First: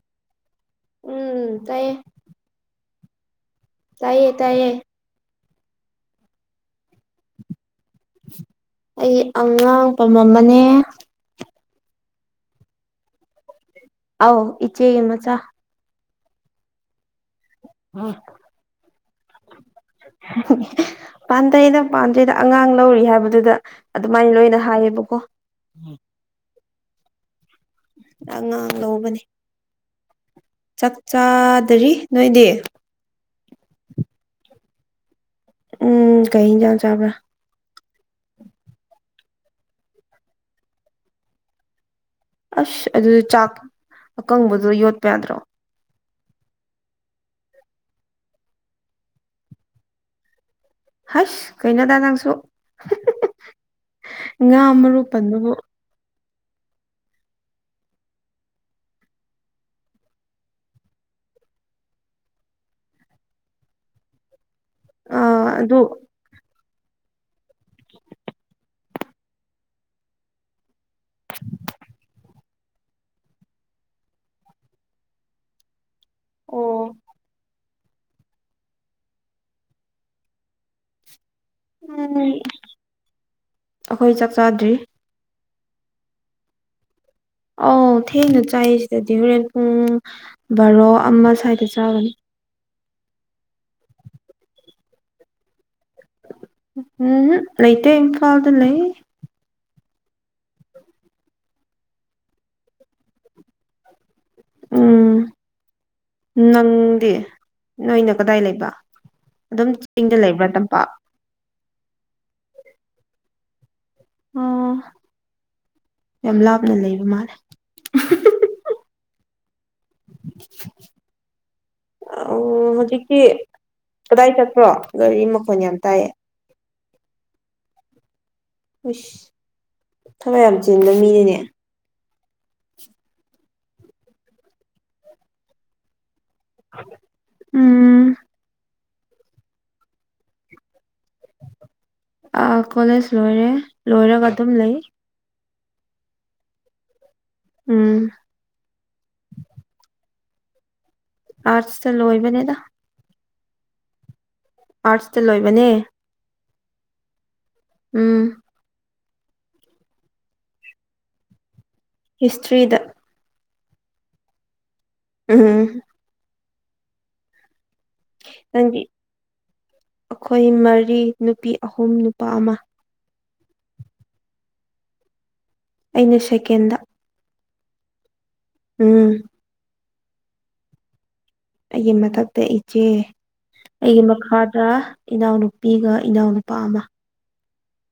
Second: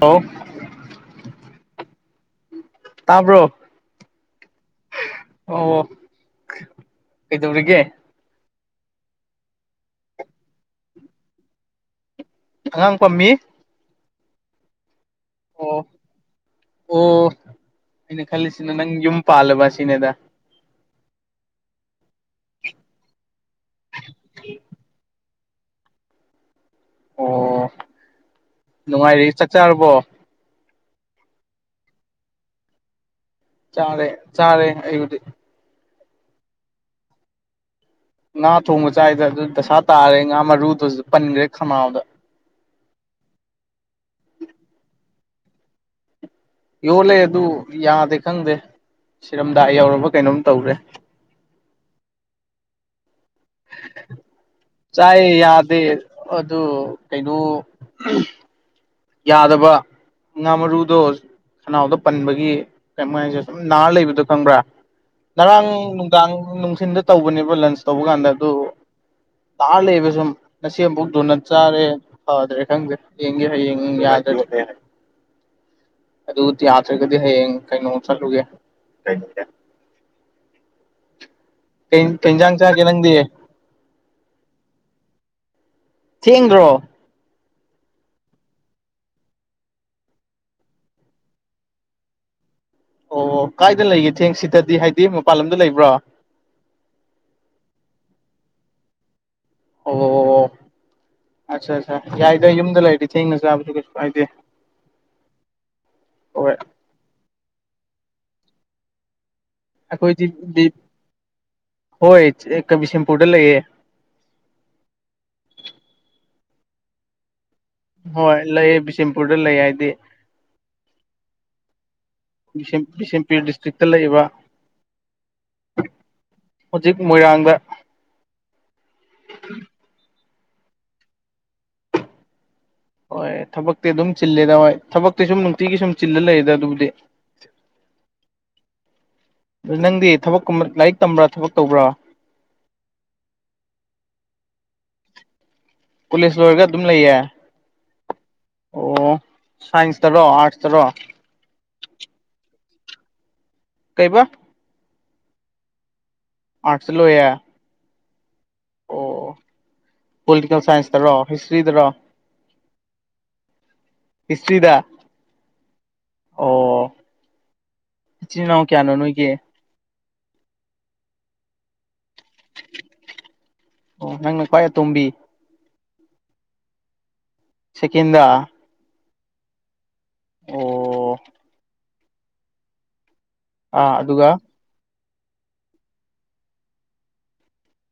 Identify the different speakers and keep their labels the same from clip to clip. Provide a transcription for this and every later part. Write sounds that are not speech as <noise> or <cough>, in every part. Speaker 1: ꯍ
Speaker 2: ꯎꯝ ꯇꯥꯏꯌꯦ
Speaker 1: ꯇꯥꯕ꯭ꯔꯣ
Speaker 2: ꯇꯥꯏꯌꯦ ꯇꯥꯏꯌꯦ
Speaker 1: ꯑꯣ ꯑꯣ ꯀꯩꯗꯧꯔꯤꯒꯦ
Speaker 2: ꯑꯩ ꯑꯉꯥꯡꯄ ꯑꯃꯅꯦ
Speaker 1: ꯑꯉꯥꯡ ꯄꯥꯝꯃꯤ
Speaker 2: ꯑꯥꯎ ꯏꯆꯦ ꯌꯦ ꯃꯆꯥ
Speaker 1: ꯑꯣ ꯑꯣ ꯑꯩꯅ ꯈꯜꯂꯤꯁꯤꯅ ꯅꯪ ꯌꯨꯝ ꯄꯥꯜꯂꯕ ꯁꯤꯅꯦꯗ
Speaker 2: <unintelligible> ꯄꯥꯟꯗꯩꯗ ꯄꯥꯟꯗꯩꯗ ꯑꯉꯥꯡ ꯂꯧꯔꯤ ꯍꯥꯏꯕꯗꯨꯗ ꯑꯗꯨꯃꯥꯏꯅ ꯂꯣꯏꯅ ꯍꯥꯏꯌꯦꯕꯀꯣ
Speaker 1: ꯑꯣ
Speaker 2: ꯑꯉꯥꯡ ꯂꯧꯕꯅꯦ
Speaker 1: ꯅꯨꯡꯉꯥꯏꯔꯤ ꯆꯠ ꯆꯥꯔꯕꯣ
Speaker 2: ꯆꯥꯛ ꯆꯥꯗꯔꯤ ꯅꯣꯏꯗꯤ
Speaker 1: ꯆꯥꯔꯦ ꯆꯥꯔꯦ ꯑꯩꯕꯗꯤ
Speaker 2: ꯎꯝ ꯀꯩ ꯍꯟꯁꯥꯡ ꯆꯥꯕ꯭ꯔꯥ
Speaker 1: ꯉꯥ ꯊꯣꯡꯕ ꯆꯥꯏꯗ ꯑꯗꯨ ꯗꯁꯥ ꯇꯥꯔꯦ ꯉꯥ ꯃꯔꯨꯗꯨꯁꯨ ꯄꯟꯈ꯭ꯔꯦ ꯈꯝꯅꯥꯎꯗ
Speaker 2: ꯑꯁ ꯑꯗꯨꯗꯤ ꯆꯥꯛ ꯑꯀꯪꯕꯗꯣ ꯌꯣꯠꯄ ꯌꯥꯗ꯭ꯔꯣ
Speaker 1: ꯌꯣꯜꯂꯦ ꯑꯗꯨ ꯌꯥꯗꯦ ꯈꯪꯗꯦ ꯁꯤꯔꯝꯗꯥ ꯌꯎꯔꯕ ꯀꯩꯅꯣꯝ ꯇꯧꯔꯦ
Speaker 2: ꯍꯁ ꯀꯩꯅꯩꯅꯗ ꯅꯪꯁꯨ ꯉꯥ ꯃꯔꯨ
Speaker 1: ꯆꯥꯏ
Speaker 2: ꯄꯟꯕꯕꯨ
Speaker 1: ꯌꯥꯗꯦ ꯑꯗꯨ ꯀꯩꯅꯣ ꯌꯥꯗꯕ ꯉꯥ ꯃꯔꯨꯗꯣ ꯈꯅꯥꯎꯗ ꯄꯟꯕꯒꯤ ꯀꯩ ꯍꯥꯏꯁꯦ ꯁꯨꯝ ꯅꯥꯔ ꯂꯩꯕꯗꯣ ꯈꯪꯕ꯭ꯔꯥ
Speaker 2: ꯑꯥ
Speaker 1: ꯉꯔꯥꯡ
Speaker 2: ꯑꯗꯨ
Speaker 1: ꯅꯨꯡꯗꯥꯡ ꯅꯨꯡꯊꯤꯤꯟꯗ ꯇꯧꯕꯅꯦꯕ ꯂꯟꯁ ꯇꯧꯕ ꯀꯥꯟꯗ ꯑꯗꯨ ꯇꯥꯔ ꯂꯩꯕ ꯁꯨꯝ ꯅꯁꯤ ꯑꯃꯨꯐꯛꯛꯇꯨꯅ ꯆꯥꯔꯦ ꯐꯗ꯭ꯔꯦ ꯈꯪꯗ꯭ꯔꯦ ꯌꯦꯡꯒꯦ ꯍꯌꯦꯡ ꯑꯗꯨ
Speaker 2: ꯑꯣ
Speaker 1: ꯌꯥꯗ꯭ꯔꯒꯗꯤ ꯍꯌꯦꯡ ꯀꯩꯅꯣꯡ ꯆꯠꯂꯨꯒꯦ
Speaker 2: ꯎꯝ
Speaker 1: ꯀꯖꯥꯡꯆꯥ ꯅꯗꯤ
Speaker 2: ꯑꯩꯈꯣꯏ ꯆꯥꯛ ꯆꯥꯗ꯭ꯔꯤ
Speaker 1: ꯊꯦꯡꯗ꯭ꯔꯣ
Speaker 2: ꯑꯧ ꯊꯦꯡꯅ ꯆꯥꯏ ꯁꯤꯗꯗꯤ ꯍꯣꯔꯦꯟ ꯄꯨꯡ ꯕꯥꯔꯣ ꯑꯃ ꯁ꯭ꯋꯥꯏꯗ ꯆꯥꯕꯅꯤ
Speaker 1: ꯑꯣ ꯀꯥꯏꯗ ꯂꯩꯒꯦ ꯊꯦꯡ ꯁꯤꯗꯗꯤ ꯍꯥꯏꯗꯤ ꯃꯄꯥꯟ ꯂꯝꯗ ꯂꯩꯕ꯭ꯔꯣ
Speaker 2: ꯎꯝ ꯂꯩꯇꯦ ꯏꯝꯐꯥꯜꯗ ꯂꯩ
Speaker 1: ꯑꯣ ꯑꯣ ꯑꯣ ꯑꯠꯆꯥ ꯑꯠꯆꯥ ꯌꯥꯏꯗ ꯌꯨꯝꯗ ꯂꯩꯔꯗꯤ ꯊꯦꯡꯅ ꯆꯥꯕꯁꯨ ꯀꯩꯁꯨ ꯀꯥꯏꯗꯦ
Speaker 2: ꯎꯝ
Speaker 1: ꯍꯣꯏ
Speaker 2: ꯅꯪꯗꯤ ꯅꯣꯏꯅ ꯀꯗꯥꯏ ꯂꯩꯕ ꯑꯗꯨꯝ ꯆꯤꯡꯗ
Speaker 1: ꯑꯩꯈꯣꯏ
Speaker 2: ꯂꯩꯕ꯭ꯔꯥ ꯇꯝꯄꯥꯛ
Speaker 1: ꯍꯣꯏ ꯀꯕꯤꯁꯦꯝꯄꯨꯔꯗ ꯂꯩꯌꯦ
Speaker 2: ꯑꯣ ꯌꯥꯝ ꯂꯥꯞꯅ ꯂꯩꯕ ꯃꯥꯜꯂꯦ
Speaker 1: ꯍꯣꯏ ꯂꯩ ꯕꯤꯁꯦꯝꯄꯨꯔꯗ ꯂꯩ ꯍꯥꯏꯗꯤ
Speaker 2: ꯑꯣ ꯍꯧꯖꯤꯛꯇꯤ
Speaker 1: ꯕꯤꯁꯦꯝꯄꯨꯔ ꯗꯤꯁꯇ꯭ꯔꯤꯛꯇ ꯂꯩꯕ
Speaker 2: ꯀꯗꯥꯏ ꯆꯠꯄ꯭ꯔꯣ ꯒꯥꯔꯤ ꯃꯈꯣꯟ ꯌꯥꯝ ꯇꯥꯏꯌꯦ
Speaker 1: ꯍꯧꯖꯤꯛ ꯃꯣꯏꯔꯥꯡꯗꯥ
Speaker 2: ꯏꯁ ꯊꯥꯕꯛ ꯌꯥꯝ ꯆꯤꯟꯕ ꯃꯤꯅꯤꯅꯦ
Speaker 1: ꯍꯣꯏ ꯊꯥꯕꯛꯇꯤ ꯑꯗꯨꯝ ꯆꯤꯜꯂꯤꯗꯥ ꯍꯣꯏ ꯊꯥꯕꯛ ꯅꯨꯡꯇꯤ ꯁꯨꯝ ꯅꯨꯡꯇꯤꯒꯤ ꯁꯨꯝ ꯆꯤꯜꯂꯥ ꯂꯩꯗ ꯑꯗꯨꯕꯨꯗꯤ
Speaker 2: ꯎꯝ
Speaker 1: ꯅꯪꯗꯤ ꯊꯥꯕꯛ ꯂꯥꯏꯔꯤꯛ ꯇꯝꯕ꯭ꯔꯥ ꯊꯕꯛ ꯇꯧꯕ꯭ꯔꯥ
Speaker 2: ꯑꯥ ꯀꯣꯂꯦꯖ ꯂꯣꯏꯔꯦ ꯂꯣꯏꯔꯒ ꯑꯗꯨꯝ ꯂꯩ
Speaker 1: ꯀꯣꯂꯦꯁ ꯂꯣꯏꯔꯒ ꯑꯗꯨꯝ ꯂꯩꯌꯦ
Speaker 2: ꯎꯝ
Speaker 1: ꯑꯣ ꯁꯥꯏꯟꯁꯇꯔꯣ ꯑꯔꯥꯠꯁꯇꯔꯣ
Speaker 2: ꯑꯔꯥꯠꯁꯇꯥ ꯂꯣꯏꯕꯅꯦꯗꯥ
Speaker 1: ꯀꯩꯕ
Speaker 2: ꯑꯥꯔꯠꯁꯇꯥ ꯂꯣꯏꯕꯅꯦ
Speaker 1: ꯑꯥꯔꯠꯁꯇꯥ ꯂꯣꯏꯌꯦ
Speaker 2: ꯎꯝ
Speaker 1: ꯑꯣ ꯄꯣꯂꯤꯇꯤꯀꯦꯜ ꯁꯥꯏꯟꯁꯇꯔꯣ ꯍꯤꯁꯇ꯭ꯔꯤꯗꯔꯣ
Speaker 2: ꯍꯤꯁꯇ꯭ꯔꯤꯗ
Speaker 1: ꯍꯤꯁꯇꯔꯤꯗ
Speaker 2: ꯎꯝ
Speaker 1: ꯑꯣ ꯏꯆꯤꯟ ꯅꯥꯎ
Speaker 2: ꯅꯪꯗꯤ
Speaker 1: ꯀꯌꯥꯅꯣ ꯅꯣꯏꯒꯤ
Speaker 2: ꯑꯩꯈꯣꯏ ꯃꯔꯤ ꯅꯨꯄꯤ ꯑꯍꯨꯝ ꯅꯨꯄꯥ ꯑꯃꯥ
Speaker 1: ꯑꯣ ꯅꯪꯅꯥ ꯈꯋꯥꯏ ꯑꯇꯣꯝꯕꯤ
Speaker 2: ꯑꯩꯅ ꯁꯦꯀꯦꯟ
Speaker 1: ꯁꯦꯀꯦꯟꯗꯥ
Speaker 2: ꯎꯝ
Speaker 1: ꯑꯣ
Speaker 2: ꯑꯩꯒꯤ ꯃꯥꯊꯛꯇ ꯏꯆꯦ
Speaker 1: ꯑꯥ
Speaker 2: ꯑꯩꯒꯤ
Speaker 1: ꯑꯗꯨꯒ
Speaker 2: ꯃꯈꯥ ꯔꯥ ꯏꯅꯥꯎꯅꯨꯄꯤꯒꯥ ꯏꯅꯥꯎꯅꯨꯄꯥꯒꯥ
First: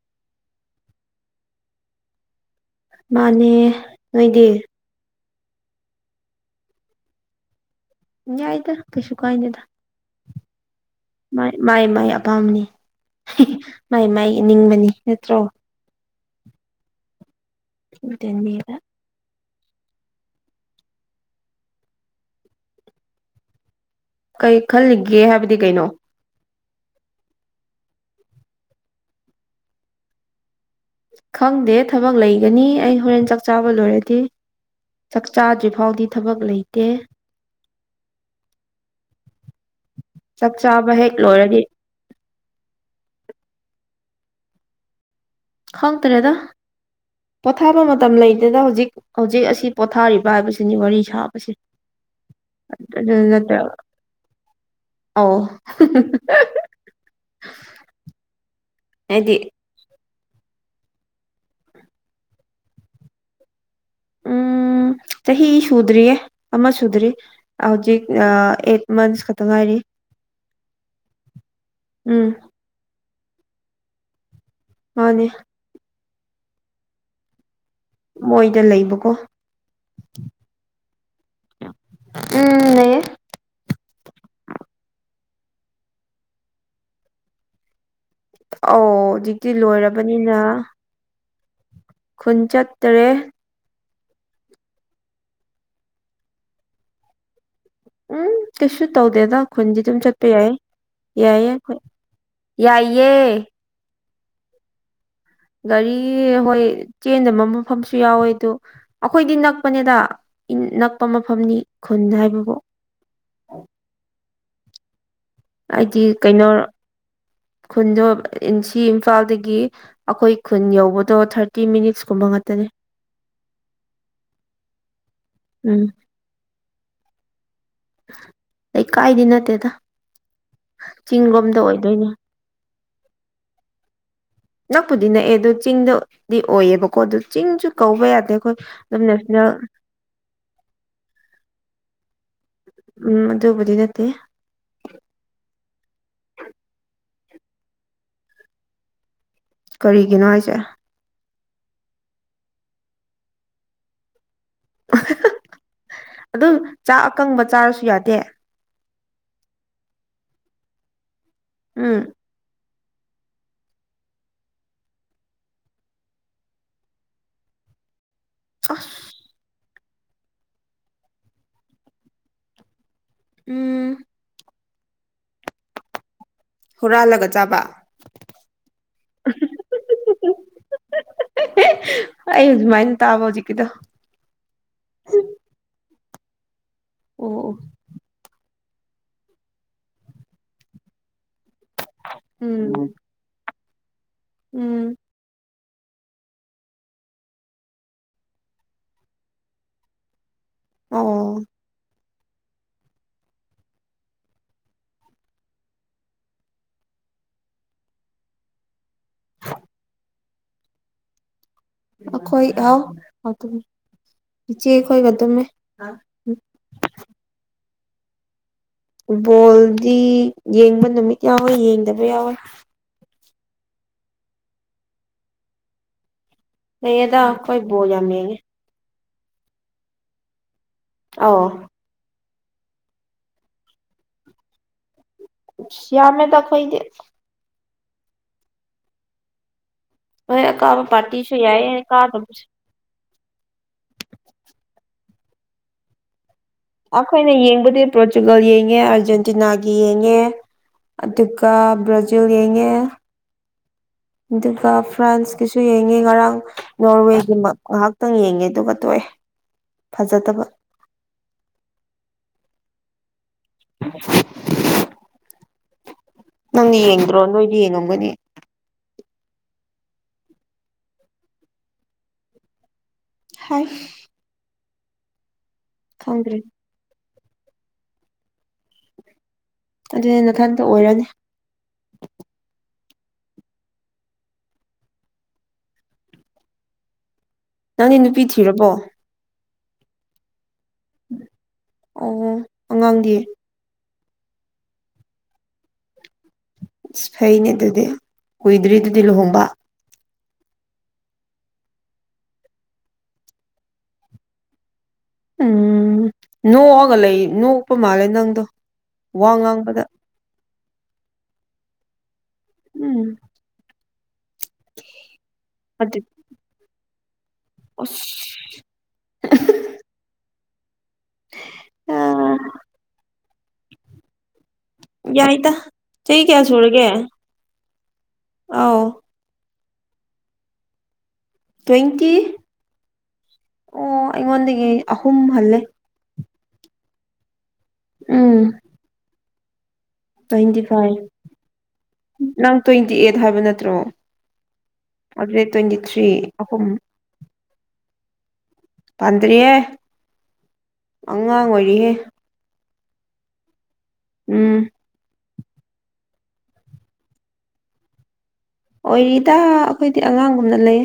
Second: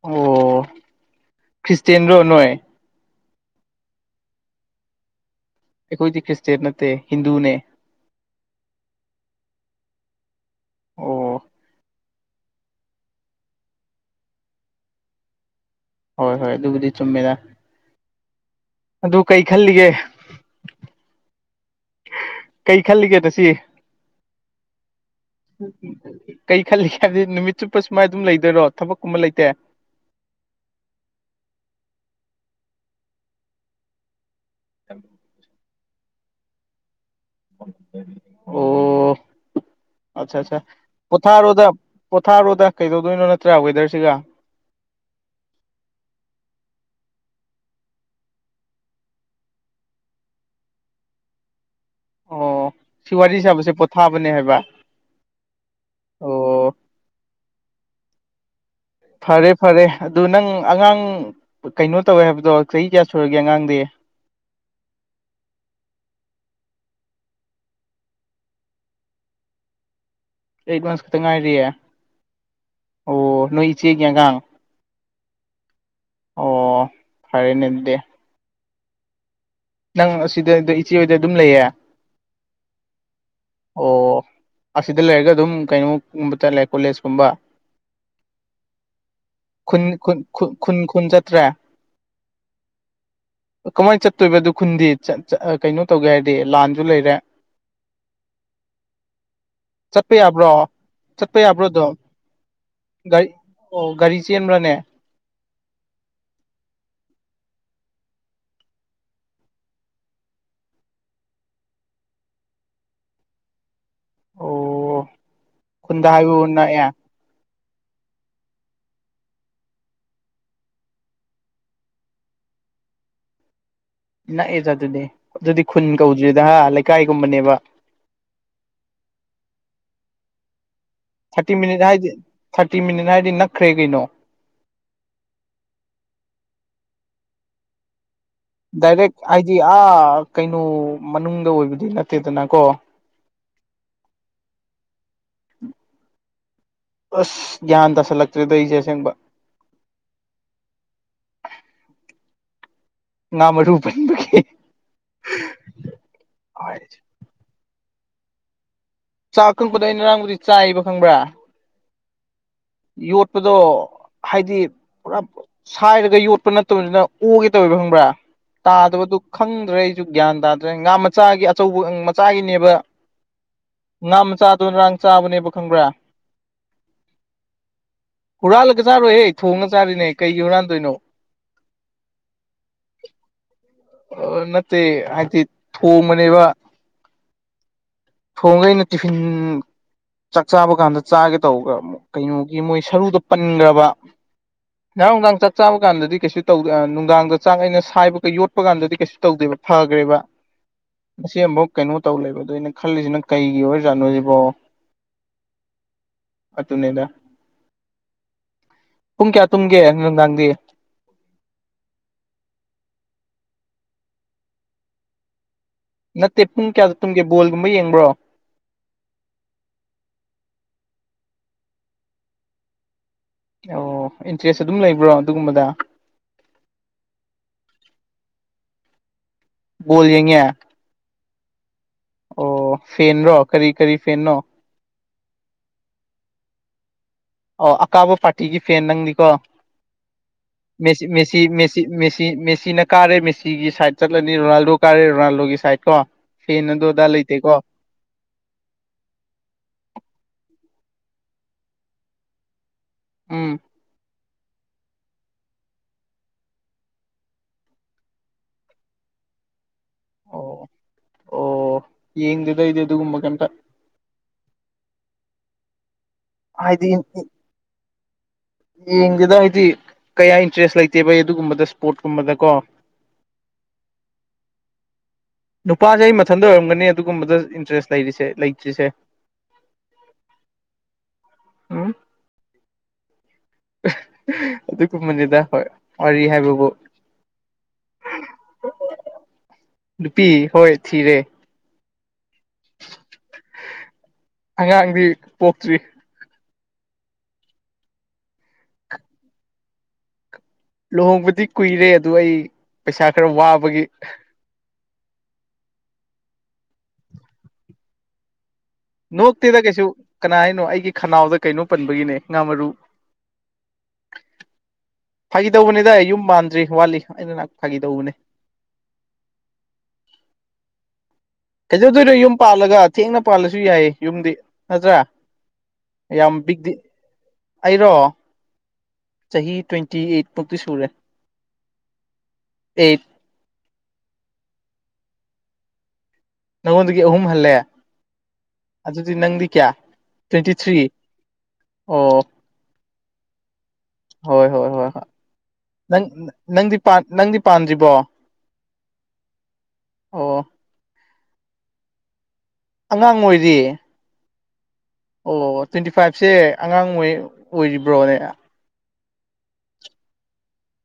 Speaker 1: ꯑꯣ ꯈ꯭ꯔꯤꯁꯇꯦꯟ꯭ꯔꯣ ꯅꯣꯏ
Speaker 2: ꯃꯥꯅꯦ ꯅꯣꯏꯗꯤ
Speaker 1: ꯑꯩꯈꯣꯏꯗꯤ ꯈ꯭ꯔꯤꯁꯇꯦꯟ ꯅꯠꯇꯦ ꯍꯤꯟꯗꯨꯅꯦ
Speaker 2: ꯌꯥꯏꯗ ꯀꯩꯁꯨ ꯀꯥꯏꯗꯦꯗꯥ
Speaker 1: ꯑꯣ
Speaker 2: ꯃꯥꯏ ꯃꯥꯏ ꯑꯄꯥꯝꯕꯅꯤ ꯃꯥꯏ ꯃꯥꯏ ꯑꯅꯤꯡꯕꯅꯤ ꯅꯠꯇ꯭ꯔꯣ
Speaker 1: ꯍꯣꯏ ꯍꯣꯏ ꯑꯗꯨꯕꯨꯗꯤ ꯆꯨꯝꯃꯦ
Speaker 2: <unintelligible>
Speaker 1: ꯑꯗꯨ ꯀꯩ ꯈꯜꯂꯤꯒꯦ ꯀꯩ ꯈꯜꯂꯤꯒꯦ ꯗꯨꯁꯤ
Speaker 2: ꯀꯩ ꯈꯜꯂꯤꯒꯦ ꯍꯥꯏꯕꯗꯤ ꯀꯩꯅꯣ
Speaker 1: ꯀꯩ ꯈꯜꯂꯤꯒꯦ ꯍꯥꯏꯗꯤ ꯅꯨꯃꯤꯠ ꯆꯨꯞꯄ ꯁꯨꯃꯥꯏ ꯑꯗꯨꯝ ꯂꯩꯗꯣꯏꯔꯣ ꯊꯕꯛ ꯀꯨꯝꯕ ꯂꯩꯇꯦ
Speaker 2: ꯈꯪꯗꯦ ꯊꯕꯛ ꯂꯩꯒꯅꯤ ꯑꯩ ꯍꯣꯔꯦꯟ ꯆꯥꯛ ꯆꯥꯕ ꯂꯣꯏꯔꯗꯤ ꯆꯥꯛꯆꯥꯥꯗ꯭ꯔꯤ ꯐꯥꯎꯗꯤ ꯊꯕꯛ ꯂꯩꯇꯦ
Speaker 1: ꯑꯣ ꯑꯆꯥ
Speaker 2: ꯆꯥꯛ
Speaker 1: ꯑꯆꯥ
Speaker 2: ꯆꯥꯕ ꯍꯦꯛ ꯂꯣꯏꯔꯗꯤ
Speaker 1: ꯄꯨꯊꯥꯔꯣꯗꯥ ꯄꯣꯊꯥꯔꯣꯗ ꯀꯩꯗꯧꯗꯣꯏꯅꯣ ꯅꯠꯇ꯭ꯔꯥ ꯋꯦꯗꯔꯁꯤꯒ
Speaker 2: ꯍꯪ ꯇꯥꯔꯦꯗꯥ ꯄꯣꯊꯥꯕ ꯃꯇꯝ ꯂꯩꯇꯦꯗꯥ ꯍꯧꯖꯤꯛ ꯍꯧꯖꯤꯛ ꯑꯁꯤ ꯄꯣꯊꯥꯔꯤꯕ ꯍꯥꯏꯕꯁꯤꯅꯤ ꯋꯥꯔꯤ ꯁꯥꯕꯁꯦ
Speaker 1: ꯑꯣ ꯁꯤ
Speaker 2: ꯑꯗꯨ
Speaker 1: ꯋꯥꯔꯤ
Speaker 2: ꯅꯠꯇ꯭ꯔ
Speaker 1: ꯁꯥꯕꯁꯦ ꯄꯣꯊꯥꯕꯅꯦ ꯍꯥꯏꯕ
Speaker 2: ꯑꯧ
Speaker 1: ꯑꯣ
Speaker 2: ꯍꯥꯏꯗꯤ
Speaker 1: ꯐꯔꯦ ꯐꯔꯦ ꯑꯗꯨ ꯅꯪ ꯑꯉꯥꯡ ꯀꯩꯅꯣ ꯇꯧꯋꯦ ꯍꯥꯏꯕꯗꯣ ꯆꯍꯤ ꯀꯌꯥ ꯁꯨꯔꯒꯦ ꯑꯉꯥꯡꯗꯤ
Speaker 2: ꯎꯝ
Speaker 1: <unintelligible>
Speaker 2: ꯆꯍꯤ ꯁꯨꯗ꯭ꯔꯤꯌꯦ ꯑꯃꯥ ꯁꯨꯗ꯭ꯔꯤ ꯍꯧꯖꯤꯛ ꯑꯩꯠ ꯃꯟꯁ ꯈꯛꯇꯥ ꯉꯥꯏꯔꯤ
Speaker 1: ꯑꯩ ꯂꯣꯟꯁ ꯈꯛꯇꯪ ꯉꯥꯏꯔꯤꯑꯦ
Speaker 2: ꯎꯝ
Speaker 1: ꯑꯣ ꯅꯣꯏ ꯏꯆꯦꯒꯤꯒꯥꯡ
Speaker 2: ꯃꯥꯅꯦ
Speaker 1: ꯑꯣ ꯐꯔꯦꯅꯦ ꯑꯗꯨꯗꯤ
Speaker 2: ꯃꯣꯏꯗ ꯂꯩꯕꯀꯣ
Speaker 1: ꯅꯪ ꯑꯁꯤꯗ ꯏꯆꯦ ꯍꯣꯏꯗ ꯑꯗꯨꯝ ꯂꯩꯌꯦ
Speaker 2: ꯎꯝ ꯂꯩꯌꯦ
Speaker 1: ꯑꯣ ꯑꯁꯤꯗ ꯂꯩꯔꯒ ꯑꯗꯨꯝ ꯀꯩꯅꯣꯒꯨꯝꯕ ꯆꯠꯂꯦ ꯀꯣꯂꯦꯖꯀꯨꯝꯕ
Speaker 2: ꯑꯧ ꯍꯧꯖꯤꯛꯇꯤ ꯂꯣꯏꯔꯕꯅꯤꯅ
Speaker 1: ꯀꯨꯟꯖ ꯇ꯭ꯔꯦ
Speaker 2: ꯈꯨꯟ ꯆꯠꯇꯔꯦ
Speaker 1: ꯀꯃꯥꯏꯅ ꯆꯠꯇꯣꯏꯕ ꯑꯗꯨ ꯈꯨꯟꯗꯤ ꯀꯩꯅꯣ ꯇꯧꯒꯦ ꯍꯥꯏꯔꯗꯤ ꯂꯥꯟꯁꯨ ꯂꯩꯔꯦ
Speaker 2: ꯎꯝ ꯀꯩꯁꯨ ꯇꯧꯗꯦꯗ ꯈꯨꯟꯗꯤ ꯑꯗꯨꯝ ꯆꯠꯄ ꯌꯥꯏ
Speaker 1: ꯆꯠꯄ
Speaker 2: ꯌꯥꯏꯌꯦ
Speaker 1: ꯌꯥꯕ꯭ꯔꯣꯗꯣ
Speaker 2: ꯌꯥꯏꯌꯦ
Speaker 1: ꯒꯥꯔꯤ ꯑꯣ ꯒꯥꯔꯤ ꯆꯦꯟꯕ꯭ꯔꯥꯅꯦ
Speaker 2: ꯒꯥꯔꯤ ꯍꯣꯏ ꯆꯦꯟꯗꯕ ꯃꯐꯝꯁꯨ ꯌꯥꯎꯋꯦ ꯑꯗꯨ ꯑꯩꯈꯣꯏꯗꯤ ꯅꯛꯄꯅꯦꯗ ꯅꯛꯄ ꯃꯐꯝꯅꯤ ꯈꯨꯟ ꯍꯥꯏꯕꯕꯨ
Speaker 1: ꯑꯣ
Speaker 2: ꯍꯥꯏꯗꯤ
Speaker 1: ꯈꯨꯟꯗ
Speaker 2: ꯀꯩꯅꯣ
Speaker 1: ꯍꯥꯏꯕꯕꯨ ꯅꯛꯑꯦ
Speaker 2: ꯈꯨꯟꯗꯣ ꯁꯤ ꯏꯝꯐꯥꯜꯗꯒꯤ ꯑꯩꯈꯣꯏ ꯈꯨꯟ ꯌꯧꯕꯗꯣ ꯊꯥꯔꯇꯤ ꯃꯤꯅꯤꯠꯁ ꯀꯨꯝꯕ ꯉꯥꯛꯇꯅꯦ
Speaker 1: ꯅꯛꯑꯦꯗ ꯑꯗꯨꯗꯤ ꯑꯗꯨꯗꯤ
Speaker 2: ꯎꯝ
Speaker 1: ꯈꯨꯟ ꯀꯧꯗ꯭ꯔꯤꯗ ꯍꯥ ꯂꯩꯀꯥꯏꯒꯨꯝꯕꯅꯦꯕ
Speaker 2: ꯂꯩꯀꯥꯏꯗꯤ ꯅꯠꯇꯦꯗ
Speaker 1: ꯊꯥꯔꯇꯤ
Speaker 2: ꯆꯤꯡꯔꯣꯝꯗ
Speaker 1: ꯃꯤꯅꯤꯠ
Speaker 2: ꯑꯣꯏꯗꯣꯏꯅꯦ
Speaker 1: ꯍꯥꯏꯗꯤ ꯊꯥꯔꯇꯤ ꯃꯤꯅꯤꯠ ꯍꯥꯏꯔꯗꯤ ꯅꯛꯈ꯭ꯔꯦ ꯀꯩꯅꯣ
Speaker 2: ꯅꯛꯄꯨꯗꯤ ꯅꯛꯑꯦ ꯑꯗꯣ ꯆꯤꯡꯗꯗꯤ ꯑꯣꯏꯌꯦꯕꯀꯣ ꯑꯗꯨ ꯆꯤꯡꯁꯨ ꯀꯧꯕ ꯌꯥꯗꯦ ꯑꯩꯈꯣꯏ ꯑꯗꯨꯝ
Speaker 1: ꯗꯥꯏꯔꯦꯛ
Speaker 2: ꯅꯦꯁꯅꯦꯜ
Speaker 1: ꯍꯥꯏꯗꯤ ꯑꯥ ꯀꯩꯅꯣ ꯃꯅꯨꯡꯗ ꯑꯣꯏꯕꯗꯤ ꯅꯠꯇꯦꯗꯅ
Speaker 2: ꯎꯝ ꯑꯗꯨꯕꯨꯗꯤ ꯅꯠꯇꯦ
Speaker 1: ꯑꯁ ꯒ꯭ꯌꯥꯟ ꯇꯥꯁꯜꯂꯛꯇ꯭ꯔꯦꯗꯣ ꯑꯩꯁꯦ ꯑꯁꯦꯡꯕ
Speaker 2: ꯀꯔꯤꯒꯤꯅꯣ ꯍꯥꯏꯁꯦ
Speaker 1: ꯉꯥ ꯃꯔꯨ ꯄꯟꯕꯒꯤ
Speaker 2: ꯑꯗꯨꯝ ꯆꯥꯛ ꯑꯀꯪꯕ ꯆꯥꯔꯁꯨ ꯌꯥꯗꯦ
Speaker 1: ꯆꯥꯛ ꯑꯀꯛꯄꯗ ꯑꯩꯅ ꯉꯔꯥꯡꯕꯨꯗꯤ ꯆꯥꯌꯦꯕ ꯈꯪꯕ꯭ꯔꯥ
Speaker 2: ꯎꯝ
Speaker 1: ꯌꯣꯠꯄꯗꯣ ꯍꯥꯏꯗꯤ ꯄꯨꯔꯥ ꯁꯥꯏꯔꯒ ꯌꯣꯠꯄ ꯅꯠꯇꯕꯅꯤꯅ ꯑꯣꯒꯦ ꯇꯧꯕ ꯈꯪꯕ꯭ꯔꯥ ꯇꯥꯗꯕꯗꯨ ꯈꯪꯗ꯭ꯔꯦ ꯑꯩꯁꯨ ꯒ꯭ꯌꯥꯟ ꯇꯥꯗ꯭ꯔꯦ ꯉꯥ ꯃꯆꯥꯒꯤ ꯑꯆꯧꯕ ꯃꯆꯥꯒꯤꯅꯦꯕ
Speaker 2: ꯎꯝ
Speaker 1: ꯉꯥꯝ ꯃꯆꯥꯥꯗꯣ ꯉꯔꯥꯡ ꯆꯥꯕꯅꯦꯕ ꯈꯪꯕ꯭ꯔꯥ
Speaker 2: ꯍꯨꯔꯥꯜꯂꯒ ꯆꯥꯕ
Speaker 1: ꯍꯨꯔꯥꯂꯒ ꯆꯥꯔꯣꯏꯍꯦ ꯊꯣꯡꯉꯒ ꯆꯥꯔꯤꯅꯦ ꯀꯩꯒꯤ ꯍꯨꯔꯥꯟꯗꯣꯏꯅꯣ
Speaker 2: ꯑꯩ ꯑꯗꯨꯃꯥꯏꯅ ꯇꯥꯕ ꯍꯧꯖꯤꯛꯀꯤꯗꯣ
Speaker 1: ꯅꯠꯇꯦ ꯍꯥꯏꯗꯤ ꯊꯣꯡꯕꯅꯦꯕ
Speaker 2: ꯑꯣ ꯑꯣ
Speaker 1: ꯊꯣꯡꯒ ꯑꯩꯅ ꯇꯤꯐꯤꯟ ꯆꯥꯛ ꯆꯥꯕ ꯀꯥꯟꯗ ꯆꯥꯒꯦ ꯇꯧꯕꯒ ꯀꯩꯅꯣꯒꯤ ꯃꯣꯏ
Speaker 2: ꯎꯝ
Speaker 1: ꯁꯔꯨꯗ ꯄꯟꯈ꯭ꯔꯕ
Speaker 2: ꯎꯝ
Speaker 1: ꯅꯍꯥꯡ ꯅꯨꯡꯗꯥꯡ ꯆꯥꯛ ꯆꯥꯕ ꯀꯥꯟꯗꯗꯤ ꯀꯩꯁꯨ ꯇꯧꯗꯦ ꯅꯨꯡꯗꯥꯡꯗ ꯆꯥꯛ ꯑꯩꯅ ꯁꯥꯏꯕꯒꯩ ꯌꯣꯄ ꯀꯥꯟꯗꯗꯤ ꯀꯩꯁꯨ ꯇꯧꯗꯦꯕ ꯐꯈ꯭ꯔꯦꯕ
Speaker 2: ꯑꯣ
Speaker 1: ꯃꯁꯤ ꯑꯃꯨꯛ ꯀꯩꯅꯣ ꯇꯧ ꯂꯩꯕ ꯑꯗꯨꯏꯅꯦ ꯈꯜꯂꯤꯁꯤꯅ ꯀꯩꯒꯤ ꯑꯣꯏꯔꯖꯥꯠꯅꯣ ꯁꯤꯕꯣ ꯑꯗꯨꯅꯦꯗ ꯄꯨꯡ ꯀꯌꯥ ꯇꯨꯝꯒꯦ ꯅꯨꯡꯗꯥꯡꯗꯤ
Speaker 2: ꯑꯩꯈꯣꯏ ꯑꯥꯎ ꯏꯆꯦꯈꯣꯏꯒ ꯑꯗꯨꯝꯃꯦ
Speaker 1: ꯅꯠꯇꯦ ꯄꯨꯡ ꯀꯌꯥꯗ ꯇꯨꯝꯒꯦ ꯕꯣꯜꯒꯨꯝꯕ ꯌꯦꯡꯕ꯭ꯔꯣ
Speaker 2: ꯐꯨꯠ ꯕꯣꯜꯗꯤ ꯌꯦꯡꯕ ꯅꯨꯃꯤꯠ ꯌꯥꯎꯋꯦ ꯌꯦꯡꯗꯕ ꯌꯥꯎꯋꯦ꯫
Speaker 1: ꯑꯣ ꯏꯟꯇꯔꯦꯁ ꯑꯗꯨꯝ ꯂꯩꯕ꯭ꯔꯣ ꯑꯗꯨꯒꯨꯝꯕꯗ꯫
Speaker 2: ꯂꯩꯌꯦꯗ ꯀꯣꯏ ꯕꯣꯜ ꯌꯥꯝ ꯌꯦꯡꯉꯦ꯫
Speaker 1: ꯕꯣꯜ ꯌꯦꯡꯉꯦ꯫
Speaker 2: ꯑꯥꯎ꯫
Speaker 1: ꯑꯣ ꯐꯦꯟ꯭ꯔꯣ ꯀꯔꯤ ꯀꯔꯤ ꯐꯦꯟꯅꯣ꯫
Speaker 2: ꯑꯁ ꯌꯥꯝꯃꯦꯇ ꯈꯣꯏꯗꯤ꯫
Speaker 1: ꯑꯣ ꯑꯀꯥꯕ ꯄꯥꯔꯇꯤꯒꯤ ꯐꯦꯟ ꯅꯪꯗꯤꯀꯣ꯫
Speaker 2: ꯅꯣꯏ ꯑꯀꯥꯕ
Speaker 1: ꯃꯁꯤ
Speaker 2: ꯄꯥꯔꯇꯤꯁꯨ
Speaker 1: ꯃꯦꯁꯤ ꯃꯦꯁꯤ
Speaker 2: ꯌꯥꯏꯌꯦ
Speaker 1: ꯃꯦꯁꯤ
Speaker 2: ꯀꯥꯗꯕꯁꯨ
Speaker 1: ꯃꯦꯁꯤꯅ__ ꯀꯥꯔꯦ ꯃꯦꯁꯤꯒꯤ ꯁꯥꯏꯠ ꯆꯠꯂꯅꯤ ꯔꯣꯅꯥꯜꯗꯣ ꯀꯥꯔꯦ ꯔꯣꯅꯥꯜꯗꯣꯒꯤ ꯁꯥꯏꯠ ꯀꯣ ꯐꯦꯟ ꯑꯗꯨ ꯑꯗꯥ
Speaker 2: ꯑꯩꯈꯣꯏꯅ
Speaker 1: ꯂꯩꯇꯦꯀꯣ꯫
Speaker 2: ꯌꯦꯡꯕꯗꯤ ꯄꯣꯔꯇꯨꯒꯜ ꯌꯦꯡꯉꯦ ꯑꯥꯔꯖꯦꯟꯇꯤꯅꯥꯒꯤ ꯌꯦꯡꯉꯦ꯫ ꯑꯗꯨꯒ ꯕ꯭ꯔꯥꯖꯤꯜ ꯌꯦꯡꯉꯦ꯫
Speaker 1: ꯎꯝ
Speaker 2: ꯑꯗꯨꯒ ꯐ꯭ꯔꯥꯟꯁꯀꯤꯁꯨ ꯌꯦꯡꯉꯤ ꯉꯔꯥꯡ꯫ ꯅꯣꯔꯋꯦꯒꯤ ꯉꯥꯏꯍꯥꯛꯇꯪ ꯌꯦꯡꯉꯦ ꯑꯗꯨꯒ ꯇꯣꯛꯑꯦ ꯐꯖꯗꯕ꯫
Speaker 1: ꯑꯣ ꯑꯣ ꯌꯦꯡꯗꯦꯗꯩꯗꯤ ꯑꯗꯨꯒꯨꯝꯕ ꯀꯩꯝꯇ꯫
Speaker 2: ꯎꯝ ꯅꯪꯅ ꯌꯦꯡꯗ꯭ꯔꯣ ꯅꯣꯏꯗꯤ ꯌꯦꯡꯉꯝꯒꯅꯤ꯫
Speaker 1: ꯌꯦꯡꯒꯦꯗ ꯍꯥꯏꯗꯤ ꯀꯌꯥ ꯏꯟꯇꯔꯦꯁ ꯂꯩꯇꯦꯕꯩ ꯑꯗꯨꯒꯨꯝꯕꯗ ꯏꯁꯄꯣꯔꯠꯀꯨꯝꯕꯗ ꯀꯣ꯫
Speaker 2: ꯍꯥꯏ꯫
Speaker 1: ꯅꯨꯄꯥꯁꯦ ꯑꯩ
Speaker 2: ꯈꯪꯗ꯭ꯔꯦ
Speaker 1: ꯃꯊꯟꯇ ꯑꯣꯏꯔꯝꯒꯅꯤ ꯑꯗꯨꯒꯨꯝꯕꯗ ꯏꯟꯇꯔꯦꯁ ꯂꯩꯔꯤꯁꯦ ꯂꯩꯇ꯭ꯔꯤꯁꯦ꯫
Speaker 2: ꯑꯗꯨꯅꯦꯅ ꯈꯟꯗ ꯑꯣꯏꯔꯅꯤ꯫
Speaker 1: ꯎꯝ ꯑꯗꯨꯒꯨꯝꯕꯅꯤꯗ ꯍꯣꯏ ꯋꯥꯔꯤ ꯍꯥꯏꯕꯕꯨ꯫
Speaker 2: ꯅꯪꯗꯤ ꯅꯨꯄꯤ ꯊꯤꯔꯕꯣ꯫
Speaker 1: ꯅꯨꯄꯤ ꯍꯣꯏ ꯊꯤꯔꯦ꯫
Speaker 2: ꯑꯣ ꯑꯉꯥꯡꯒꯤ꯫
Speaker 1: ꯑꯉꯥꯡꯗꯤ ꯄꯣꯛꯇ꯭ꯔꯤ꯫
Speaker 2: ꯐꯩꯅꯦ ꯑꯗꯨꯗꯤ ꯀꯨꯏꯗ꯭ꯔꯤꯗꯨꯗꯤ ꯂꯨꯍꯣꯡꯕ꯫
Speaker 1: ꯂꯨꯍꯣꯡꯕꯗꯤ ꯀꯨꯏꯔꯦ ꯑꯗꯨ ꯑꯩ ꯄꯩꯁꯥ ꯈꯔ ꯋꯥꯕꯒꯤ꯫
Speaker 2: ꯎꯝ ꯅꯣꯛꯑꯒ ꯂꯩ ꯅꯣꯛꯄ ꯃꯥꯜꯂꯦ ꯅꯪꯗꯣ꯫ ꯋꯥ
Speaker 1: ꯅꯣꯛꯇꯦꯗ ꯀꯩꯁꯨ
Speaker 2: ꯉꯥꯡꯕꯗ
Speaker 1: ꯀꯅꯥ ꯍꯥꯏꯅꯣ ꯑꯩꯒꯤ ꯈꯅꯥꯎꯗ ꯀꯩꯅꯣ ꯄꯟꯕꯒꯤꯅꯦ ꯉꯥ ꯃꯔꯨ꯫
Speaker 2: ꯎꯝ
Speaker 1: ꯐꯥꯒꯤꯗꯧꯕꯅꯦꯗ
Speaker 2: ꯑꯗꯨ
Speaker 1: ꯌꯨꯝ ꯃꯥꯟꯗ꯭ꯔꯤ ꯋꯥꯠꯂꯤ ꯑꯩꯅ ꯅꯍ ꯐꯥꯒꯤꯗꯧꯕꯅꯦ꯫
Speaker 2: ꯑꯁ
Speaker 1: ꯀꯩꯗꯧꯗꯣꯏꯅꯣ ꯌꯨꯝ ꯄꯥꯜꯂꯒ ꯊꯦꯡꯅ ꯄꯥꯜꯂꯁꯨ ꯌꯥꯏꯌꯦ ꯌꯨꯝꯗꯤ꯫ ꯅꯠꯇ꯭ꯔꯥ
Speaker 2: ꯌꯥꯏꯗ ꯆꯍꯤ
Speaker 1: ꯌꯥꯝ
Speaker 2: ꯀꯌꯥ
Speaker 1: ꯄꯕꯤꯛꯗꯤ
Speaker 2: ꯁꯨꯔꯒꯦ
Speaker 1: ꯑꯩꯔꯣ__
Speaker 2: ꯑꯥꯎ
Speaker 1: ꯆꯍꯤ ꯇ꯭ꯋꯦꯟꯇꯤ ꯑꯩꯠꯃꯨꯛꯇꯤ ꯁꯨꯔꯦ꯫
Speaker 2: ꯇ꯭ꯋꯦꯟꯇꯤ
Speaker 1: ꯑꯩꯠ
Speaker 2: ꯑꯣ ꯑꯩꯉꯣꯟꯗꯒꯤ ꯑꯍꯨꯝ ꯍꯜꯂꯦ꯫
Speaker 1: ꯅꯪꯉꯣꯟꯗꯒꯤ ꯑꯍꯨꯝ ꯍꯜꯂꯦ꯫
Speaker 2: ꯎꯝ꯫
Speaker 1: ꯑꯗꯨꯗꯤ ꯅꯪꯗꯤ ꯀꯌꯥ꯫
Speaker 2: ꯇ꯭ꯋꯦꯟꯇꯤ ꯐꯥꯏꯚ
Speaker 1: ꯑꯣ
Speaker 2: ꯅꯪ ꯇ꯭ꯋꯦꯟꯇꯤ ꯑꯩꯠ ꯍꯥꯏꯕ ꯅꯠꯇ꯭ꯔꯣ꯫
Speaker 1: ꯍꯣꯏ ꯍꯣꯏ ꯍꯣꯏ ꯍꯣꯏ
Speaker 2: ꯇ꯭ꯋꯦꯟꯇꯤ
Speaker 1: ꯅꯪ
Speaker 2: ꯊ꯭ꯔꯤ ꯑꯍꯨꯝ
Speaker 1: ꯅꯪꯗꯤ ꯄꯥꯟ ꯅꯪꯗꯤ ꯄꯥꯝꯁꯤꯕꯣ
Speaker 2: ꯄꯥꯟꯗ꯭ꯔꯤꯍꯦ
Speaker 1: ꯑꯣ
Speaker 2: ꯑꯉꯥꯡ ꯑꯣꯏꯔꯤꯍꯦ
Speaker 1: ꯑꯉꯥꯡ ꯑꯣꯏꯔꯤ
Speaker 2: ꯎꯝ
Speaker 1: ꯑꯣ ꯇ꯭ꯋꯦꯟꯇꯤ ꯐꯥꯏꯚꯁꯦ ꯑꯉꯥꯡꯉꯩ ꯑꯣꯏꯔꯤꯕ꯭ꯔꯣꯅꯦ
Speaker 2: ꯑꯣꯏꯔꯤꯗ ꯑꯩꯈꯣꯏꯗꯤ ꯑꯉꯥꯡꯒꯨꯝꯅ ꯂꯩ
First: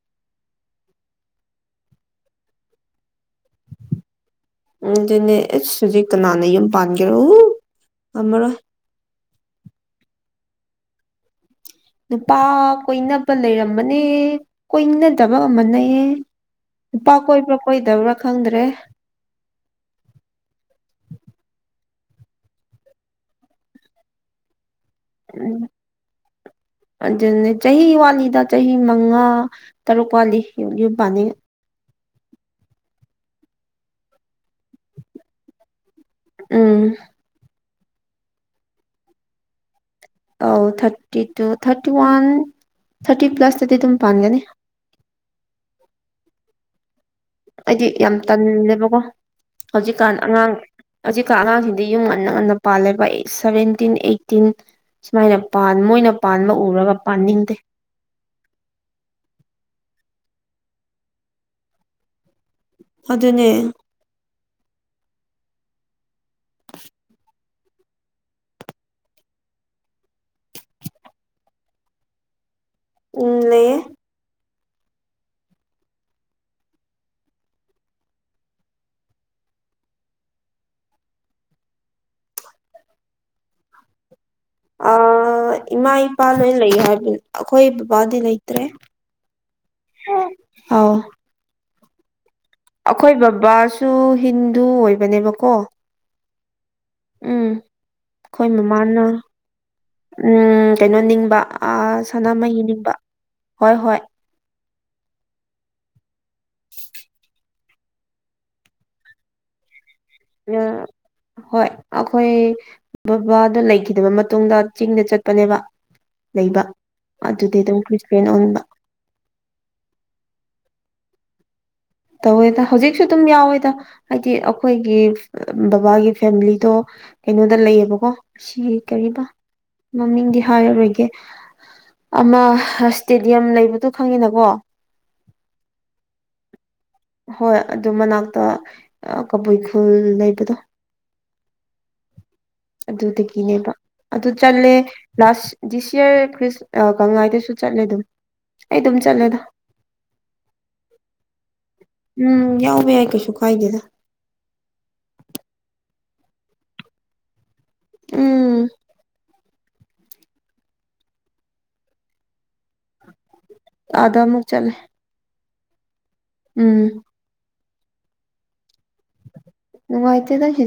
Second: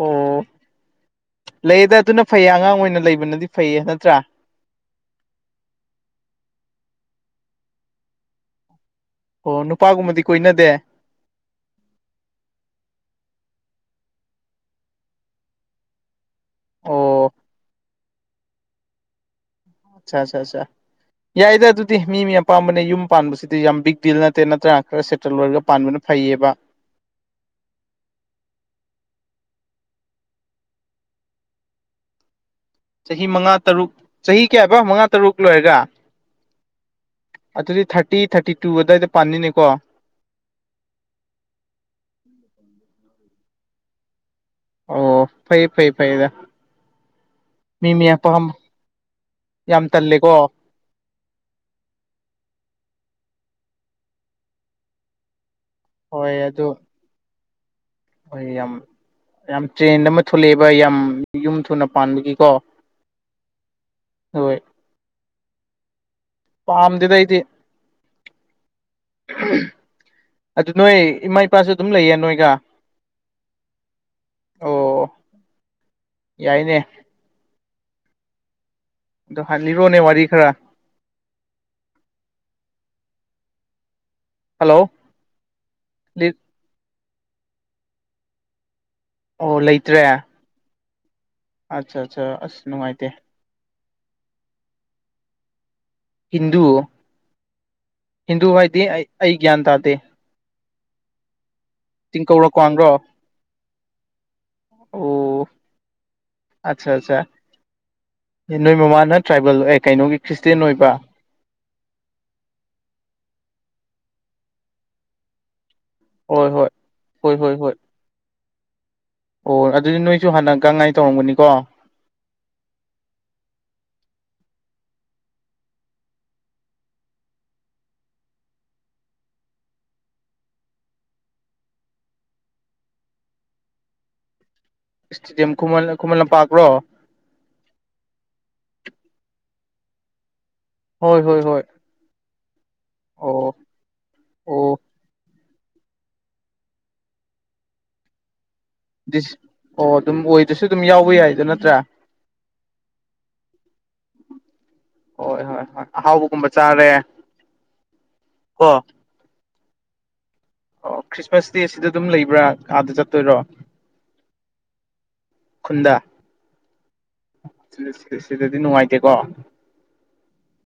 Speaker 1: ꯑꯣ ꯂꯩꯌꯦꯗ ꯑꯗꯨꯅ ꯐꯩꯌꯦ ꯑꯉꯥꯡ ꯑꯣꯏꯅ ꯂꯩꯕꯅꯗꯤ ꯐꯩꯌꯦ ꯅꯠꯇ꯭ꯔꯥ
Speaker 2: ꯑꯗꯨꯅꯦ ꯑꯦꯁ ꯍꯧꯖꯤꯛ ꯀꯅꯥꯅ ꯌꯨꯝ ꯄꯥꯟꯒꯦꯔꯣ ꯊꯃꯔꯣꯏ꯫
Speaker 1: ꯑꯣ ꯅꯨꯄꯥꯒꯨꯝꯕꯗꯤ ꯀꯣꯏꯅꯗꯦ
Speaker 2: ꯅꯨꯄꯥ ꯀꯣꯏꯅꯕ ꯂꯩꯔꯝꯕꯅꯦ ꯀꯣꯏꯅꯗꯕꯒꯨꯝꯕꯅꯦ ꯅꯨꯄꯥ
Speaker 1: ꯑꯣ
Speaker 2: ꯀꯣꯏꯕ꯭ꯔꯥ ꯀꯣꯏꯗꯕ꯭ꯔꯥ ꯈꯪꯗ꯭ꯔꯦ
Speaker 1: ꯑꯠꯆꯥ ꯑꯆꯥ ꯑꯆꯥ ꯌꯥꯏꯗ ꯑꯗꯨꯗꯤ ꯃꯤ ꯃꯤ ꯑꯄꯥꯝꯕꯅꯤ ꯌꯨꯝ ꯄꯥꯟꯕꯁꯤꯗꯤ ꯌꯥꯝ ꯕꯤꯛ ꯗꯤꯜ ꯅꯠꯇꯦ ꯅꯠꯇ꯭ꯔꯥ ꯈꯔ ꯁꯦꯞꯇꯦꯝꯕꯔꯗ
Speaker 2: ꯎꯝ
Speaker 1: ꯄꯥꯟꯕꯅ ꯐꯩꯌꯦꯕ
Speaker 2: ꯑꯗꯨꯅꯦ ꯆꯍꯤ ꯋꯥꯠꯂꯤꯗ ꯆꯍꯤ ꯃꯉꯥ ꯇꯔꯨꯛ ꯋꯥꯠꯂꯤ ꯌꯨꯝ ꯄꯥꯅꯤ
Speaker 1: ꯆꯍꯤ ꯃꯉꯥ ꯇꯔꯨꯛ ꯆꯍꯤ ꯀꯌꯥꯕ ꯃꯉꯥ ꯇꯔꯨꯛ ꯂꯣꯏꯔꯒ
Speaker 2: ꯎꯝ
Speaker 1: ꯑꯗꯨꯗꯤ ꯊꯥꯔꯇꯤ ꯊꯥꯔꯇꯤ ꯇꯨ ꯑꯗꯨꯋꯥꯏꯗ ꯄꯟꯅꯤꯅꯦꯀꯣ
Speaker 2: ꯑꯧ thirty two thirty one thirty ꯄ꯭ꯂꯁꯇꯗꯤ ꯑꯗꯨꯝ ꯄꯥꯟꯒꯅꯤ
Speaker 1: ꯑꯣ ꯐꯩꯌ ꯐꯩꯌꯦ ꯐꯩꯗ
Speaker 2: ꯑꯩꯗꯤ
Speaker 1: ꯃꯤ ꯃꯤ
Speaker 2: ꯌꯥꯝ
Speaker 1: ꯑꯄꯥꯝ
Speaker 2: ꯇꯟꯂꯦꯕꯀꯣ
Speaker 1: ꯌꯥꯝ
Speaker 2: ꯍꯧꯖꯤꯛꯀꯥꯟ
Speaker 1: ꯇꯜꯂꯦꯀꯣ
Speaker 2: ꯑꯉꯥꯡ ꯍꯧꯖꯤꯛꯀ ꯑꯉꯥꯡꯁꯤꯗꯤ ꯌꯨꯝ ꯉꯟꯅ ꯉꯟꯅ ꯄꯥꯜꯂꯦꯕ ꯁꯚꯦꯟꯇꯤꯟ ꯑꯩꯠꯇꯤꯟ ꯁꯨꯃꯥꯏꯅ ꯄꯥꯟ ꯃꯣꯏꯅ
Speaker 1: ꯍꯣꯏ
Speaker 2: ꯄꯥꯟꯕ
Speaker 1: ꯑꯗꯨ
Speaker 2: ꯎꯔꯒ ꯄꯥꯟꯅꯤꯡꯗꯦ
Speaker 1: ꯍꯣꯏ ꯌꯥꯝ ꯌꯥꯝ ꯇ꯭ꯔꯦꯟ ꯑꯃ ꯊꯣꯛꯂꯛꯑꯦꯕ ꯌꯥꯝ ꯌꯨꯝ ꯊꯨꯅ ꯄꯥꯟꯕꯒꯤꯀꯣ
Speaker 2: ꯑꯗꯨꯅꯦ
Speaker 1: ꯍꯣꯏ ꯄꯥꯝꯗꯦꯗ ꯑꯩꯗꯤ ꯑꯗꯨ ꯅꯣꯏ ꯏꯃꯥ ꯏꯄꯥꯁꯨ ꯑꯗꯨꯝ ꯂꯩꯌꯦ ꯅꯣꯏꯒ
Speaker 2: ꯎꯝ ꯂꯩꯌꯦ
Speaker 1: ꯑꯣ ꯌꯥꯏꯅꯦ꯫ ꯑꯗꯣ ꯍꯥꯟ ꯂꯤꯔꯛꯑꯣꯅꯦ ꯋꯥꯔꯤ ꯈꯔ ꯍꯜꯂꯣ
Speaker 2: ꯑ ꯏꯃꯥ ꯏꯄꯥ ꯂꯣꯏ ꯂꯩ ꯍꯥꯏꯕꯅꯤ ꯑꯩꯈꯣꯏ ꯕꯕꯥꯗꯤ ꯂꯩꯇ꯭ꯔꯦ
Speaker 1: ꯑꯥꯎ ꯂꯩꯇ꯭ꯔꯦ꯫
Speaker 2: ꯑꯥꯎ
Speaker 1: ꯑꯆꯥ ꯑꯆꯥ ꯑꯁ ꯅꯨꯡꯉꯥꯏꯇꯦ
Speaker 2: ꯑꯩꯈꯣꯏ ꯕꯕꯥꯁꯨ ꯍꯤꯟꯗꯨ ꯑꯣꯏꯕꯅꯦꯕꯀꯣ
Speaker 1: ꯍꯤꯟꯗꯨ
Speaker 2: ꯎꯝ ꯑꯩꯈꯣꯏ
Speaker 1: ꯍꯤꯟꯗꯨ ꯍꯥꯏꯗꯤ
Speaker 2: ꯃꯃꯥꯅ
Speaker 1: ꯑꯩ ꯑꯩ ꯒ꯭ꯌꯥꯟ ꯇꯥꯗꯦ
Speaker 2: ꯎꯝ ꯀꯩꯅꯣ ꯅꯤꯡꯕ ꯑ
Speaker 1: ꯆꯤꯡꯀꯧꯔ
Speaker 2: ꯁꯅꯥꯃꯍꯤ ꯅꯤꯡꯕ
Speaker 1: ꯀ꯭ꯋꯥꯡꯔꯣ
Speaker 2: ꯍꯣꯏ ꯍꯣꯏ
Speaker 1: ꯑꯣ ꯑꯆꯥ ꯑꯆꯥ ꯑ ꯅꯣꯏ ꯃꯃꯥꯅ ꯇ꯭ꯔꯥꯏꯕꯦꯜ ꯑ ꯀꯩꯅꯣꯒꯤ ꯈ꯭ꯔꯤꯁꯇꯦꯟ ꯑꯣꯏꯕ
Speaker 2: <unintelligible> ꯍꯣꯏ ꯑꯩꯈꯣꯏ ꯕꯕꯥꯗꯨ ꯂꯩꯈꯤꯗꯕ ꯃꯇꯨꯡꯗ ꯆꯤꯡꯗ ꯆꯠꯄꯅꯦꯕ
Speaker 1: ꯍꯣꯏ
Speaker 2: ꯂꯩꯕ
Speaker 1: ꯍꯣꯏ ꯍꯣꯏ ꯍꯣꯏ
Speaker 2: ꯑꯗꯨꯗꯤ
Speaker 1: ꯍꯣꯏ
Speaker 2: ꯑꯗꯨꯝ ꯈ꯭ꯔꯤꯁꯇꯦꯟ ꯑꯣꯟꯕ
Speaker 1: ꯑꯣ ꯑꯗꯨꯗꯤ ꯅꯣꯏꯁꯨ ꯍꯥꯟꯅꯒꯥꯡ ꯉꯥꯏ ꯇꯧꯔꯝꯒꯅꯤꯀꯣ
Speaker 2: ꯇꯧꯋꯦꯗ ꯍꯧꯖꯤꯛꯁꯨ ꯑꯗꯨꯝ ꯌꯥꯎꯋꯦꯗ ꯍꯥꯏꯗꯤ ꯑꯩꯈꯣꯏꯒꯤ ꯕꯕꯥꯒꯤ ꯐꯦꯝꯂꯤꯗꯣ ꯀꯩꯅꯣꯗ ꯂꯩꯌꯦꯕꯀꯣ ꯁꯤ ꯀꯔꯤꯕ ꯃꯃꯤꯡꯗꯤ ꯍꯥꯏꯔꯔꯣꯏꯒꯦ ꯑꯃ ꯏꯁꯇꯦꯗꯤꯌꯝ ꯂꯩꯕꯗꯣ ꯈꯪꯉꯤꯅꯀꯣ
Speaker 1: ꯏꯁꯇꯦꯗꯤꯌꯝ ꯈꯨꯃꯟ ꯈꯨꯃꯟ ꯂꯝꯄꯥꯛꯂꯣ
Speaker 2: ꯍꯣꯏ ꯑꯗꯨ ꯃꯅꯥꯛꯇ ꯀꯕꯨꯏ ꯈꯨꯜ ꯂꯩꯕꯗꯣ
Speaker 1: ꯍꯣꯏ ꯍꯣꯏ ꯍꯣꯏ꯫ ꯑꯣ
Speaker 2: ꯑꯗꯨꯗꯒꯤꯅꯦꯕ ꯑꯗꯨ ꯆꯠꯂꯦ
Speaker 1: ꯑꯣ
Speaker 2: ꯂꯥꯁ ꯗꯤꯁ ꯏꯌꯥꯔ ꯈ꯭ꯔꯤꯁ ꯑ ꯒꯪꯉꯥꯏꯗꯁꯨ ꯆꯠꯂꯦ ꯑꯗꯨꯝ꯫ ꯑꯩ ꯑꯗꯨꯝ
Speaker 1: ꯗꯤꯁ
Speaker 2: ꯆꯠꯂꯦꯗ
Speaker 1: ꯑꯣ ꯑꯗꯨꯝ ꯑꯣꯏꯗꯁꯨ ꯑꯗꯨꯝ ꯌꯥꯎꯕ ꯌꯥꯏꯗ ꯅꯠꯇ꯭ꯔꯥ꯫
Speaker 2: ꯎꯝ ꯌꯥꯎꯕ ꯌꯥꯏ ꯀꯩꯁꯨ ꯀꯥꯏꯗꯦꯗ꯫
Speaker 1: ꯍꯣꯏ ꯍꯣꯏ ꯍꯣꯏ ꯑꯍꯥꯎꯕꯒꯨꯝꯕ ꯆꯥꯔꯦ
Speaker 2: ꯎꯝ
Speaker 1: ꯀꯣ꯫ ꯑꯣ ꯈ꯭ꯔꯤꯁꯃꯥꯁꯇꯤ ꯁꯤꯗ ꯑꯗꯨꯝ ꯂꯩꯕ꯭ꯔꯥ ꯑꯥꯗ ꯆꯠꯇꯣꯏꯔꯣ꯫
Speaker 2: ꯑꯗꯥ ꯑꯃꯨꯛ ꯆꯠꯂꯦ꯫
Speaker 1: ꯈꯨꯟꯗꯥ꯫
Speaker 2: ꯎꯝ꯫
Speaker 1: ꯁꯤ ꯁꯤꯗꯗꯤ ꯅꯨꯡꯉꯥꯏꯇꯦꯀꯣ꯫
Speaker 2: ꯅꯨꯡꯉꯥꯏꯇꯦꯗ ꯁꯤ